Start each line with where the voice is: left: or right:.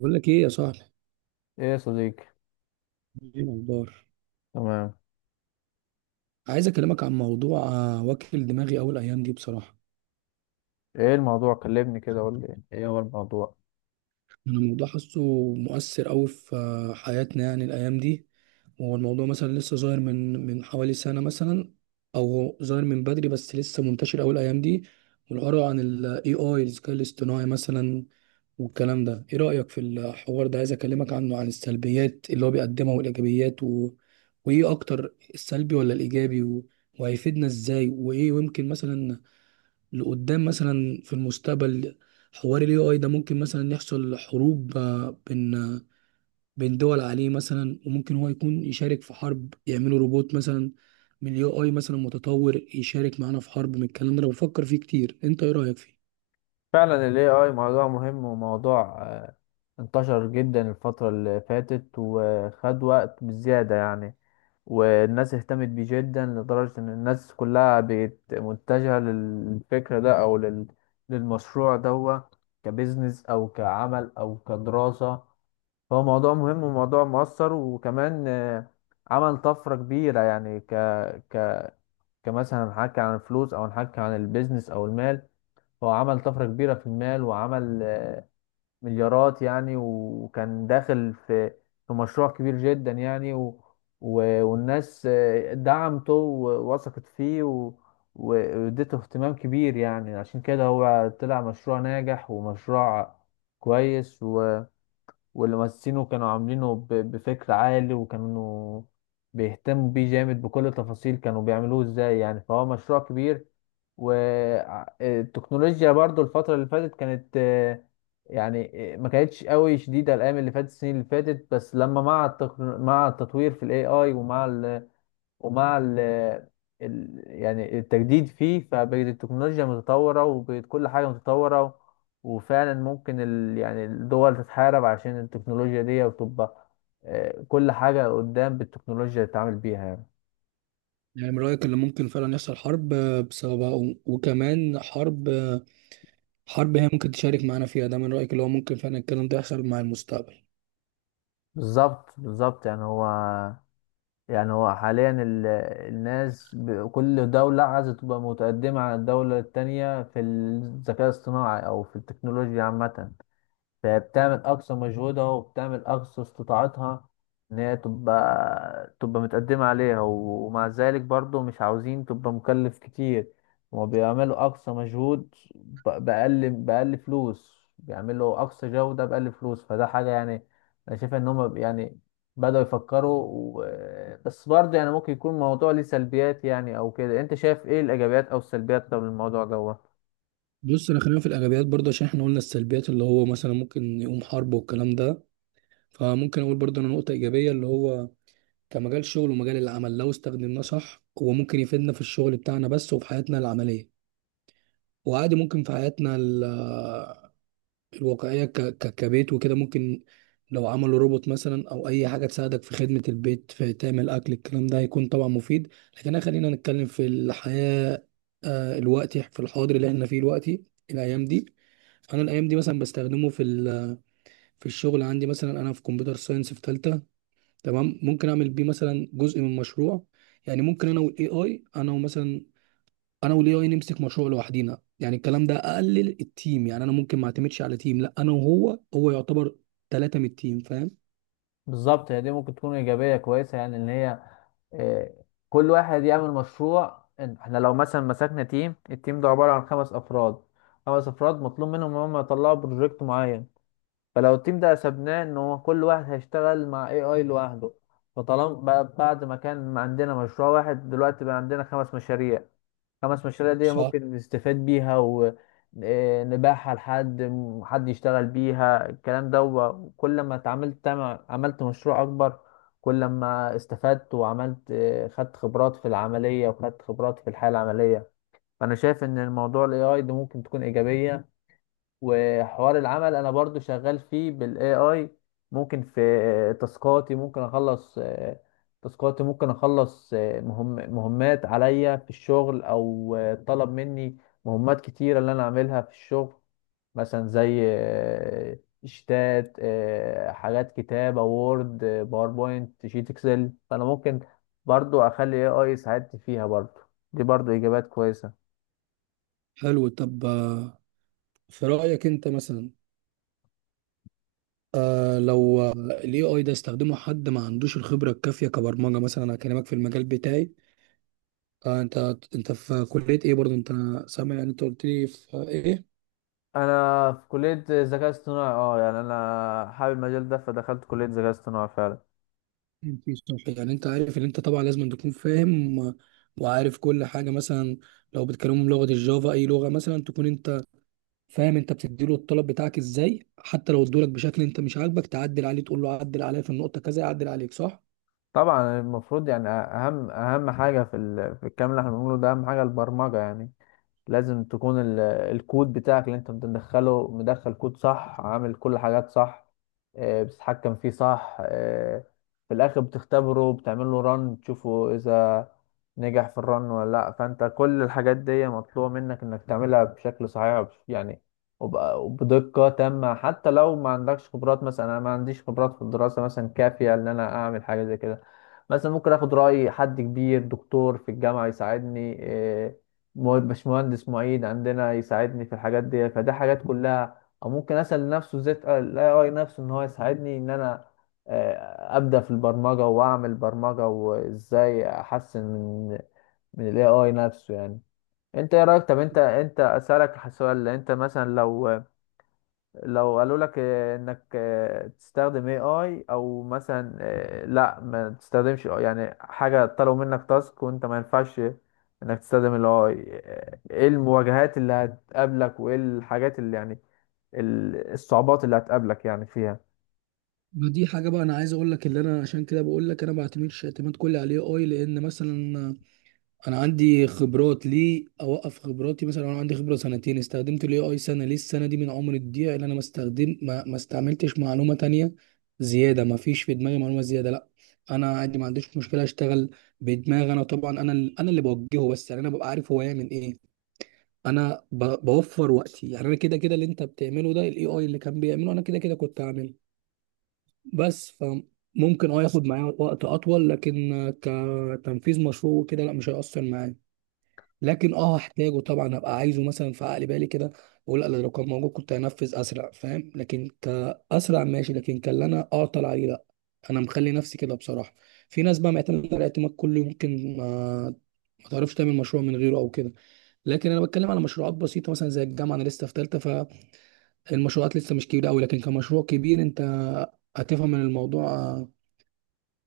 right: بقول لك ايه يا صاحبي؟
left: ايه يا صديقي.
right: ايه الاخبار؟
left: تمام.
right: عايز اكلمك عن موضوع واكل دماغي اول ايام دي بصراحه.
left: ايه الموضوع؟ كلمني كده، قول لي ايه هو الموضوع.
right: انا الموضوع حاسه مؤثر قوي في حياتنا يعني الايام دي. هو الموضوع مثلا لسه ظاهر من حوالي سنه مثلا، او ظاهر من بدري بس لسه منتشر اول ايام دي، والعبارة عن الاي اي الذكاء الاصطناعي مثلا. والكلام ده ايه رأيك في الحوار ده؟ عايز اكلمك عنه، عن السلبيات اللي هو بيقدمها والايجابيات وايه اكتر، السلبي ولا الايجابي، وهيفيدنا ازاي، وايه ويمكن مثلا لقدام مثلا في المستقبل حوار الاي اي ده ممكن مثلا يحصل حروب بين بين دول عليه مثلا. وممكن هو يكون يشارك في حرب، يعملوا روبوت مثلا من الاي اي مثلا متطور يشارك معانا في حرب. من الكلام ده أنا بفكر فيه كتير، انت ايه رأيك فيه؟
left: فعلا ال AI موضوع مهم وموضوع انتشر جدا الفترة اللي فاتت وخد وقت بزيادة يعني. والناس اهتمت بيه جدا لدرجة ان الناس كلها بقت متجهة للفكرة ده او للمشروع ده، كبزنس او كعمل او كدراسة. فهو موضوع مهم وموضوع مؤثر وكمان عمل طفرة كبيرة يعني، ك... ك كمثلا هنحكي عن الفلوس او هنحكي عن البيزنس او المال. هو عمل طفرة كبيرة في المال وعمل مليارات يعني، وكان داخل في مشروع كبير جدا يعني. و والناس دعمته ووثقت فيه و واديته اهتمام كبير، يعني عشان كده هو طلع مشروع ناجح ومشروع كويس. واللي مؤسسينه كانوا عاملينه بفكر عالي، وكانوا بيهتموا بيه جامد، بكل تفاصيل كانوا بيعملوه ازاي يعني. فهو مشروع كبير. والتكنولوجيا برضو الفترة اللي فاتت كانت يعني ما كانتش قوي شديدة الأيام اللي فاتت، السنين اللي فاتت. بس لما مع مع التطوير في ال AI ومع ال يعني التجديد فيه، فبقت التكنولوجيا متطورة وبقت كل حاجة متطورة. وفعلا ممكن ال يعني الدول تتحارب عشان التكنولوجيا دي، وتبقى كل حاجة قدام بالتكنولوجيا اللي تتعامل بيها يعني.
right: يعني من رأيك اللي ممكن فعلا يحصل حرب بسببها وكمان حرب، حرب هي ممكن تشارك معانا فيها، ده من رأيك اللي هو ممكن فعلا الكلام ده يحصل مع المستقبل؟
left: بالظبط بالظبط. يعني هو حاليا الناس كل دولة عايزة تبقى متقدمة عن الدولة التانية في الذكاء الاصطناعي أو في التكنولوجيا عامة. فبتعمل اقصى مجهودها وبتعمل اقصى استطاعتها ان هي تبقى متقدمة عليها. ومع ذلك برضو مش عاوزين تبقى مكلف كتير. هما بيعملوا اقصى مجهود بأقل فلوس، بيعملوا اقصى جودة بأقل فلوس، فده حاجة يعني. انا شايف ان هما بدأوا يفكروا بس برضه يعني ممكن يكون الموضوع ليه سلبيات يعني او كده. انت شايف ايه الايجابيات او السلبيات طب الموضوع ده؟
right: بص، انا خلينا في الايجابيات برضه، عشان احنا قلنا السلبيات اللي هو مثلا ممكن يقوم حرب والكلام ده. فممكن اقول برضه انا نقطة ايجابية اللي هو كمجال شغل ومجال العمل، لو استخدمناه صح هو ممكن يفيدنا في الشغل بتاعنا بس وفي حياتنا العملية. وعادي ممكن في حياتنا الواقعية كبيت وكده، ممكن لو عملوا روبوت مثلا أو أي حاجة تساعدك في خدمة البيت، في تعمل أكل، الكلام ده هيكون طبعا مفيد. لكن أنا خلينا نتكلم في الحياة الوقتي، في الحاضر اللي احنا فيه دلوقتي، الأيام دي. أنا الأيام دي مثلا بستخدمه في في الشغل عندي مثلا، أنا في كمبيوتر ساينس في تالتة. تمام. ممكن أعمل بيه مثلا جزء من مشروع. يعني ممكن أنا وال AI، أنا ومثلا انا والاي اي نمسك مشروع لوحدينا، يعني الكلام ده اقلل التيم، يعني انا ممكن ما اعتمدش على تيم، لا انا وهو، هو يعتبر ثلاثة من التيم، فاهم؟
left: بالظبط. هي دي ممكن تكون ايجابيه كويسه، يعني ان هي آه، كل واحد يعمل مشروع. احنا لو مثلا مسكنا تيم، التيم ده عباره عن 5 افراد، 5 افراد مطلوب منهم ان هم يطلعوا بروجكت معين. فلو التيم ده سبناه ان هو كل واحد هيشتغل مع اي اي لوحده، فطالما بقى بعد ما كان عندنا مشروع واحد دلوقتي بقى عندنا 5 مشاريع. 5 مشاريع دي
right: صح.
left: ممكن نستفاد بيها ونباعها حد يشتغل بيها الكلام ده. وكل ما عملت مشروع اكبر، كل ما استفدت وعملت خدت خبرات في العملية وخدت خبرات في الحياة العملية. فأنا شايف إن الموضوع ال AI ده ممكن تكون إيجابية. وحوار العمل انا برضو شغال فيه بالاي اي، ممكن في تاسكاتي ممكن اخلص مهمات عليا في الشغل او طلب مني مهمات كتيرة اللي انا اعملها في الشغل، مثلا زي شتات حاجات كتابة وورد باوربوينت شيت اكسل. فانا ممكن برضو اخلي اي اي يساعدني فيها برضو، دي برضو اجابات كويسة.
right: حلو. طب في رأيك انت مثلا، آه لو الاي اي ده استخدمه حد ما عندوش الخبرة الكافية كبرمجة مثلا، انا هكلمك في المجال بتاعي. آه انت، انت في كلية ايه برضه انت؟ سامع؟ يعني انت قلت لي في ايه؟
left: انا في كليه ذكاء اصطناعي، اه يعني انا حابب المجال ده فدخلت كليه ذكاء اصطناعي فعلا.
right: في الصح يعني انت عارف ان انت طبعا لازم أن تكون فاهم وعارف كل حاجة مثلا. لو بتكلمهم لغة الجافا، اي لغة مثلا، تكون انت فاهم، انت بتديله الطلب بتاعك ازاي، حتى لو ادولك بشكل انت مش عاجبك تعدل عليه، تقول له عدل عليا في النقطه كذا يعدل عليك، صح؟
left: طبعا المفروض يعني اهم اهم حاجه في في الكلام اللي احنا بنقوله ده، اهم حاجه البرمجه يعني. لازم تكون الكود بتاعك اللي انت بتدخله، مدخل كود صح، عامل كل حاجات صح، بتتحكم فيه صح. في الاخر بتختبره، بتعمل له رن تشوفه اذا نجح في الرن ولا لا. فانت كل الحاجات دي مطلوبة منك انك تعملها بشكل صحيح وبدقة تامة. حتى لو ما عندكش خبرات، مثلا انا ما عنديش خبرات في الدراسة مثلا كافية ان انا اعمل حاجة زي كده، مثلا ممكن اخد رأي حد كبير، دكتور في الجامعة يساعدني، باشمهندس معيد عندنا يساعدني في الحاجات دي. فدي حاجات كلها. او ممكن اسال نفسه ازاي الاي اي نفسه ان هو يساعدني ان انا ابدا في البرمجه واعمل برمجه، وازاي احسن من الاي اي نفسه يعني. انت ايه رايك؟ طب انت اسالك سؤال، انت مثلا لو قالوا لك انك تستخدم اي اي، او مثلا لا ما تستخدمش AI يعني، حاجه طلبوا منك تاسك وانت ما ينفعش انك تستخدم الاي اي، ايه المواجهات اللي هتقابلك وايه الحاجات اللي يعني الصعوبات اللي هتقابلك يعني فيها؟
right: ما دي حاجه بقى انا عايز اقول لك. اللي انا عشان كده بقول لك انا ما بعتمدش اعتماد كلي عليه، اي لان مثلا انا عندي خبرات، ليه اوقف خبراتي؟ مثلا انا عندي خبره سنتين، استخدمت الاي اي سنه، ليه السنه دي من عمر الضيع؟ اللي انا ما استخدم، ما استعملتش معلومه تانية زياده، ما فيش في دماغي معلومه زياده، لا. انا عادي ما عنديش مشكله اشتغل بدماغي انا طبعا، انا انا اللي بوجهه بس، يعني انا ببقى عارف هو يعمل ايه. انا بوفر وقتي، يعني انا كده كده، اللي انت بتعمله ده الاي اي اللي كان بيعمله انا كده كده كنت هعمله. بس فممكن اه ياخد معايا وقت اطول، لكن كتنفيذ مشروع وكده لا، مش هيأثر معايا. لكن اه هحتاجه طبعا، هبقى عايزه مثلا في عقل بالي كده اقول لا لو كان موجود كنت هنفذ اسرع، فاهم؟ لكن كاسرع ماشي، لكن كان اللي انا اعطل عليه لا، انا مخلي نفسي كده بصراحه. في ناس بقى معتمده على الاعتماد كله، ممكن آه ما تعرفش تعمل مشروع من غيره او كده، لكن انا بتكلم على مشروعات بسيطه مثلا زي الجامعه، انا لسه في ثالثه، فالمشروعات لسه مش كبيره قوي. لكن كمشروع كبير انت هتفهم من الموضوع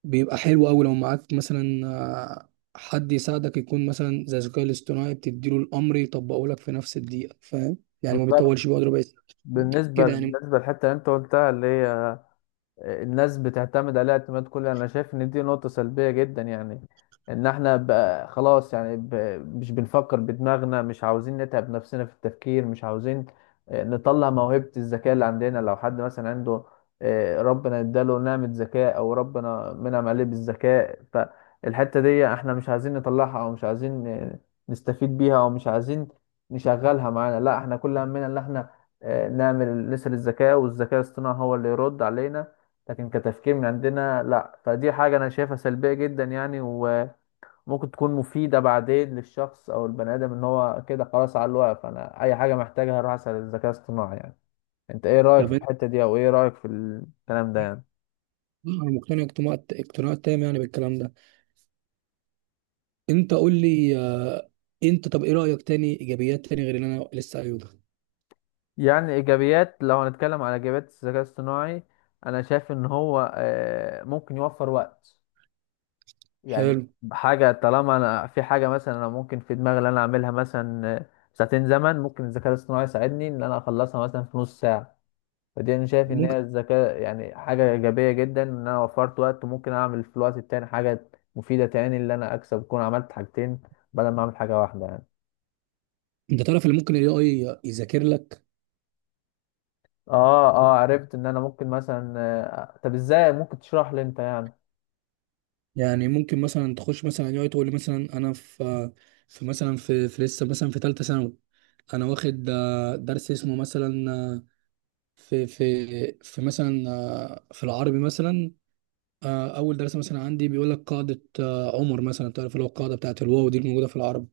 right: بيبقى حلو قوي لو معاك مثلا حد يساعدك، يكون مثلا زي الذكاء الاصطناعي، بتديله الامر يطبقه لك في نفس الدقيقه، فاهم؟ يعني ما
left: بالظبط.
right: بيطولش، بيقعد ربع ساعه كده يعني.
left: بالنسبه للحته اللي انت قلتها، اللي هي الناس بتعتمد عليها اعتماد كلي، انا شايف ان دي نقطة سلبية جدا يعني. ان احنا بقى خلاص يعني مش بنفكر بدماغنا، مش عاوزين نتعب نفسنا في التفكير، مش عاوزين نطلع موهبة الذكاء اللي عندنا. لو حد مثلا عنده ربنا اداله نعمة ذكاء او ربنا منعم عليه بالذكاء، فالحتة دي احنا مش عايزين نطلعها، او مش عايزين نستفيد بيها، او مش عايزين نشغلها معانا. لا، احنا كل همنا ان احنا نعمل نسأل الذكاء، والذكاء الاصطناعي هو اللي يرد علينا. لكن كتفكير من عندنا لا. فدي حاجة أنا شايفها سلبية جدا يعني. وممكن تكون مفيدة بعدين للشخص أو البني آدم إن هو كده خلاص على الواقف، أنا أي حاجة محتاجها أروح أسأل الذكاء الاصطناعي يعني. أنت إيه رأيك في
right: طب انت،
left: الحتة دي؟ أو إيه رأيك في الكلام ده يعني؟
right: انا مقتنع اقتناع تام يعني بالكلام ده. انت قول لي انت طب ايه رايك، تاني ايجابيات تاني غير اللي انا لسه قايله ده؟
left: يعني إيجابيات، لو هنتكلم على إيجابيات الذكاء الاصطناعي، أنا شايف إن هو ممكن يوفر وقت يعني.
right: حلو.
left: حاجة طالما أنا في حاجة، مثلا أنا ممكن في دماغي إن أنا أعملها مثلا 2 ساعة زمن، ممكن الذكاء الاصطناعي يساعدني إن أنا أخلصها مثلا في نص ساعة. فدي انا شايف ان هي
right: ممكن
left: الذكاء يعني حاجه ايجابيه جدا، ان انا وفرت وقت ممكن اعمل في الوقت التاني حاجه مفيده تاني، اللي انا اكسب اكون عملت حاجتين بدل ما اعمل حاجه واحده يعني.
right: انت تعرف اللي ممكن الاي اي يذاكر لك؟
left: اه، اه عرفت ان انا ممكن مثلا طب ازاي ممكن تشرح لي انت يعني؟
right: يعني ممكن مثلا تخش مثلا الاي اي تقول لي مثلا انا في، في لسه مثلا في ثالثه ثانوي، انا واخد درس اسمه مثلا في مثلا في العربي مثلا، اول درس مثلا عندي بيقول لك قاعده عمر مثلا، تعرف اللي هو القاعده بتاعت الواو دي الموجوده في العربي.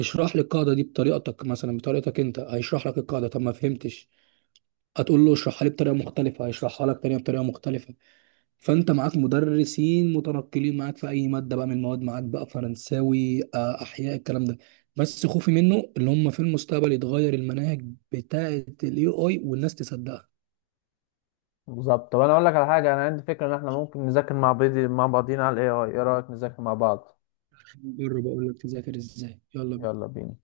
right: اشرح لي القاعده دي بطريقتك، مثلا بطريقتك انت، هيشرح لك القاعده. طب ما فهمتش، هتقول له اشرحها لي بطريقه مختلفه، هيشرحها لك تانية بطريقه مختلفه. فانت معاك مدرسين متنقلين معاك في اي ماده بقى من المواد، معاك بقى فرنساوي احياء، الكلام ده. بس خوفي منه اللي هم في المستقبل يتغير المناهج بتاعه الاي اي والناس تصدقها.
left: بالظبط. طب انا اقول لك على حاجه، انا عندي فكره ان احنا ممكن نذاكر مع بعض، مع بعضينا على الاي اي. ايه رايك نذاكر مع بعض؟
right: جرب اقول لك، تذاكر ازاي، يلا بينا.
left: يلا بينا.